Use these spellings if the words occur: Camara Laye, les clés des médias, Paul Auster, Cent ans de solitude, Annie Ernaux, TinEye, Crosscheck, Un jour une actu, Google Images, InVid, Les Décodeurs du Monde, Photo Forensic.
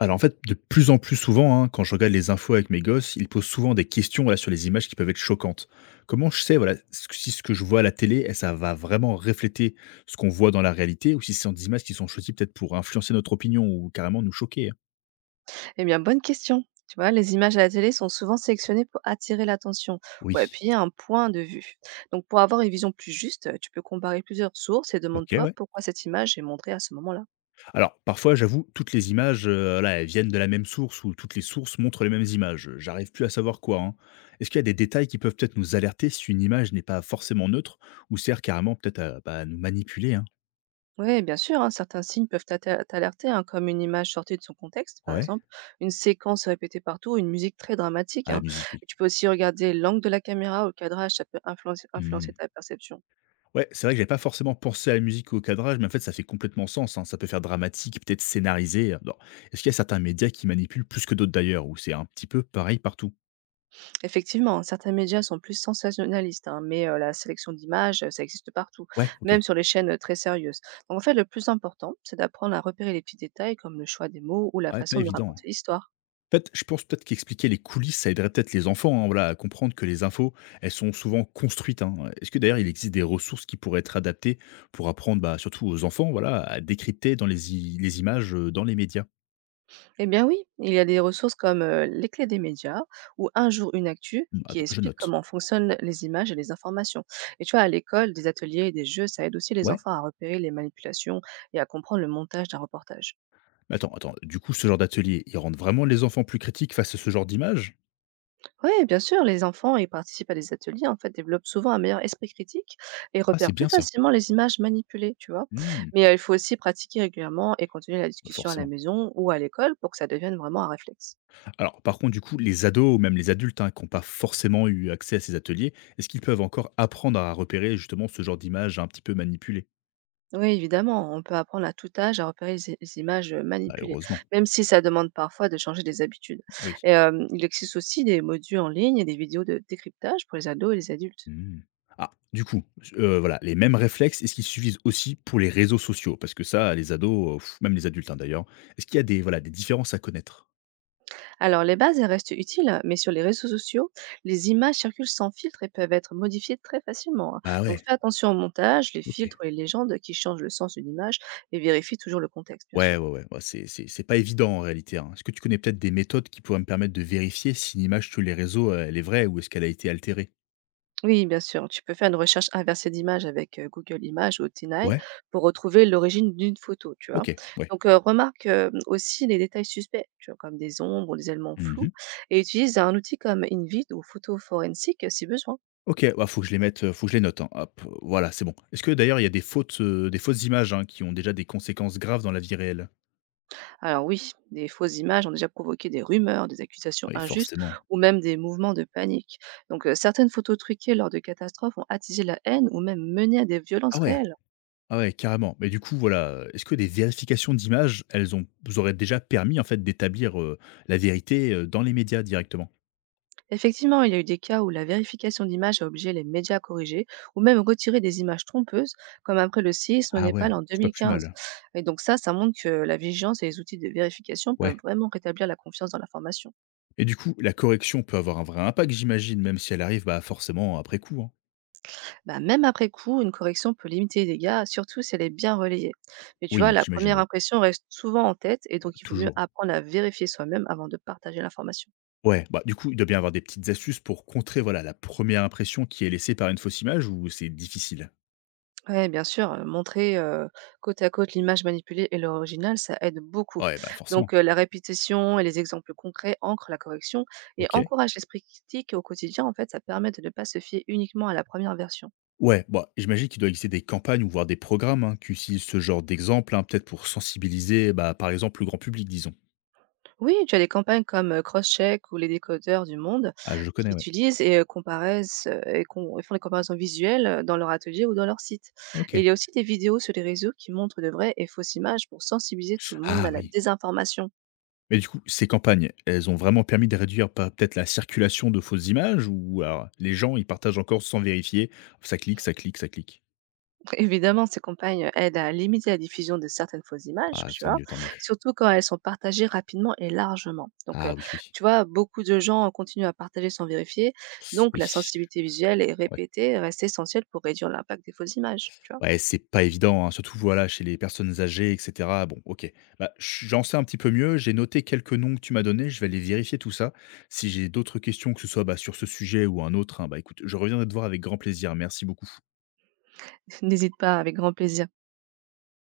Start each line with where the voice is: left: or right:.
left: Alors en fait, de plus en plus souvent, hein, quand je regarde les infos avec mes gosses, ils posent souvent des questions voilà, sur les images qui peuvent être choquantes. Comment je sais voilà, si ce que je vois à la télé, ça va vraiment refléter ce qu'on voit dans la réalité, ou si ce sont des images qui sont choisies peut-être pour influencer notre opinion ou carrément nous choquer hein.
right: Eh bien, bonne question. Tu vois, les images à la télé sont souvent sélectionnées pour attirer l'attention ou
left: Oui.
right: appuyer un point de vue. Donc, pour avoir une vision plus juste, tu peux comparer plusieurs sources et
left: Ok,
right: demande-toi
left: ouais.
right: pourquoi cette image est montrée à ce moment-là.
left: Alors, parfois, j'avoue, toutes les images, là, elles viennent de la même source ou toutes les sources montrent les mêmes images. J'arrive plus à savoir quoi. Hein. Est-ce qu'il y a des détails qui peuvent peut-être nous alerter si une image n'est pas forcément neutre ou sert carrément peut-être à bah, à nous manipuler hein.
right: Oui, bien sûr, hein, certains signes peuvent t'alerter, hein, comme une image sortie de son contexte, par
left: Ouais.
right: exemple, une séquence répétée partout, une musique très dramatique,
left: À la
right: hein.
left: musique, oui.
right: Et tu peux aussi regarder l'angle de la caméra ou le cadrage, ça peut influencer
left: Mmh.
right: influencer ta perception.
left: Ouais, c'est vrai que j'avais pas forcément pensé à la musique ou au cadrage, mais en fait, ça fait complètement sens, hein. Ça peut faire dramatique, peut-être scénarisé, bon. Est-ce qu'il y a certains médias qui manipulent plus que d'autres d'ailleurs, ou c'est un petit peu pareil partout?
right: Effectivement, hein, certains médias sont plus sensationnalistes, hein, mais la sélection d'images, ça existe partout,
left: Ouais, OK.
right: même sur les chaînes très sérieuses. Donc en fait, le plus important, c'est d'apprendre à repérer les petits détails comme le choix des mots ou la
left: Ouais, pas
right: façon de
left: évident, hein.
right: raconter l'histoire.
left: En fait, je pense peut-être qu'expliquer les coulisses, ça aiderait peut-être les enfants, hein, voilà, à comprendre que les infos, elles sont souvent construites, hein. Est-ce que d'ailleurs il existe des ressources qui pourraient être adaptées pour apprendre, bah, surtout aux enfants, voilà, à décrypter dans les images, dans les médias?
right: Eh bien oui, il y a des ressources comme les clés des médias ou Un jour une actu
left: Mmh,
right: qui
left: attends, je
right: explique
left: note.
right: comment fonctionnent les images et les informations. Et tu vois, à l'école, des ateliers et des jeux, ça aide aussi les
left: Ouais?
right: enfants à repérer les manipulations et à comprendre le montage d'un reportage.
left: Mais attends, du coup, ce genre d'atelier, il rend vraiment les enfants plus critiques face à ce genre d'images?
right: Ouais, bien sûr, les enfants ils participent à des ateliers, en fait, développent souvent un meilleur esprit critique et
left: Ah, c'est
right: repèrent plus
left: bien ça.
right: facilement les images manipulées, tu vois.
left: Mmh,
right: Mais il faut aussi pratiquer régulièrement et continuer la
left: bah,
right: discussion à la
left: forcément.
right: maison ou à l'école pour que ça devienne vraiment un réflexe.
left: Alors, par contre, du coup, les ados ou même les adultes, hein, qui n'ont pas forcément eu accès à ces ateliers, est-ce qu'ils peuvent encore apprendre à repérer justement ce genre d'image un petit peu manipulée.
right: Oui, évidemment, on peut apprendre à tout âge à repérer les images
left: Ah,
right: manipulées,
left: heureusement,
right: même si ça demande parfois de changer des habitudes.
left: oui.
right: Et il existe aussi des modules en ligne et des vidéos de décryptage pour les ados et les adultes.
left: Mmh. Ah, du coup, voilà, les mêmes réflexes, est-ce qu'ils suffisent aussi pour les réseaux sociaux? Parce que ça, les ados, même les adultes, hein, d'ailleurs, est-ce qu'il y a des, voilà, des différences à connaître?
right: Alors, les bases, elles restent utiles, mais sur les réseaux sociaux, les images circulent sans filtre et peuvent être modifiées très facilement, hein.
left: Ah
right: Donc,
left: ouais,
right: fais attention au montage, les
left: OK.
right: filtres et les légendes qui changent le sens d'une image et vérifie toujours le contexte, bien
left: Ouais,
right: sûr.
left: ouais, ouais, bah, c'est pas évident en réalité, hein. Est-ce que tu connais peut-être des méthodes qui pourraient me permettre de vérifier si une image sur les réseaux, elle est vraie ou est-ce qu'elle a été altérée?
right: Oui, bien sûr, tu peux faire une recherche inversée d'images avec Google Images ou TinEye
left: Ouais?
right: pour retrouver l'origine d'une photo, tu vois.
left: OK, ouais.
right: Donc, remarque aussi les détails suspects, tu vois, comme des ombres ou des éléments
left: Mmh.
right: flous, et utilise un outil comme InVid ou Photo Forensic si besoin.
left: OK, bah, faut que je les mette, faut que je les note, hein. Hop, voilà, c'est bon. Est-ce que d'ailleurs il y a des des fausses images, hein, qui ont déjà des conséquences graves dans la vie réelle?
right: Alors oui, des fausses images ont déjà provoqué des rumeurs, des accusations
left: Oui,
right: injustes
left: forcément.
right: ou même des mouvements de panique. Donc certaines photos truquées lors de catastrophes ont attisé la haine ou même mené à des
left: Ah
right: violences
left: ouais?
right: réelles.
left: Ah ouais, carrément. Mais du coup, voilà, est-ce que des vérifications d'images, elles ont vous auraient déjà permis en fait d'établir, la vérité, dans les médias directement?
right: Effectivement, il y a eu des cas où la vérification d'images a obligé les médias à corriger ou même retirer des images trompeuses, comme après le séisme au
left: Ah ouais,
right: Népal en
left: c'est pas plus
right: 2015.
left: mal.
right: Et donc ça montre que la vigilance et les outils de vérification peuvent
left: Ouais.
right: vraiment rétablir la confiance dans l'information.
left: Et du coup, la correction peut avoir un vrai impact, j'imagine, même si elle arrive, bah, forcément après coup, hein?
right: Bah, même après coup, une correction peut limiter les dégâts, surtout si elle est bien relayée. Mais tu vois,
left: Oui,
right: la
left: j'imagine,
right: première
left: oui,
right: impression reste souvent en tête et donc il vaut mieux
left: toujours.
right: apprendre à vérifier soi-même avant de partager l'information.
left: Ouais, bah, du coup, il doit bien avoir des petites astuces pour contrer, voilà, la première impression qui est laissée par une fausse image ou c'est difficile?
right: Oui, bien sûr, montrer côte à côte l'image manipulée et l'original, ça aide beaucoup.
left: Ouais, bah, forcément.
right: Donc la répétition et les exemples concrets ancrent la correction et
left: OK.
right: encouragent l'esprit critique au quotidien. En fait, ça permet de ne pas se fier uniquement à la première version.
left: Ouais, bah, j'imagine qu'il doit exister des campagnes ou voire des programmes, hein, qui utilisent ce genre d'exemple, hein, peut-être pour sensibiliser, bah, par exemple, le grand public, disons.
right: Oui, tu as des campagnes comme, Crosscheck ou Les Décodeurs du Monde
left: Ah, je le connais,
right: qui
left: ouais.
right: utilisent comparaissent, et qu'on et font des comparaisons visuelles, dans leur atelier ou dans leur site. Et
left: OK.
right: il y a aussi des vidéos sur les réseaux qui montrent de vraies et fausses images pour sensibiliser tout le monde
left: Ah
right: à la
left: oui.
right: désinformation.
left: Mais du coup, ces campagnes, elles ont vraiment permis de réduire pa peut-être la circulation de fausses images ou alors les gens, ils partagent encore sans vérifier? Ça clique, ça clique, ça clique.
right: Évidemment, ces campagnes, aident à limiter la diffusion de certaines fausses images,
left: Ah,
right: tu
left: tant
right: vois?
left: mieux, tant mieux.
right: Surtout quand elles sont partagées rapidement et largement. Donc,
left: Ah oui, oui.
right: tu vois, beaucoup de gens continuent à partager sans vérifier, donc
left: Oui,
right: la sensibilité visuelle et
left: ouais.
right: répétée reste essentielle pour réduire l'impact des fausses images, tu vois?
left: Ouais, c'est pas évident, hein, surtout, voilà, chez les personnes âgées et cetera. Bon, OK. Bah, ch j'en sais un petit peu mieux, j'ai noté quelques noms que tu m'as donnés, je vais aller vérifier tout ça. Si j'ai d'autres questions, que ce soit, bah, sur ce sujet ou un autre, hein, bah, écoute, je reviendrai te voir avec grand plaisir. Merci beaucoup.
right: N'hésite pas, avec grand plaisir.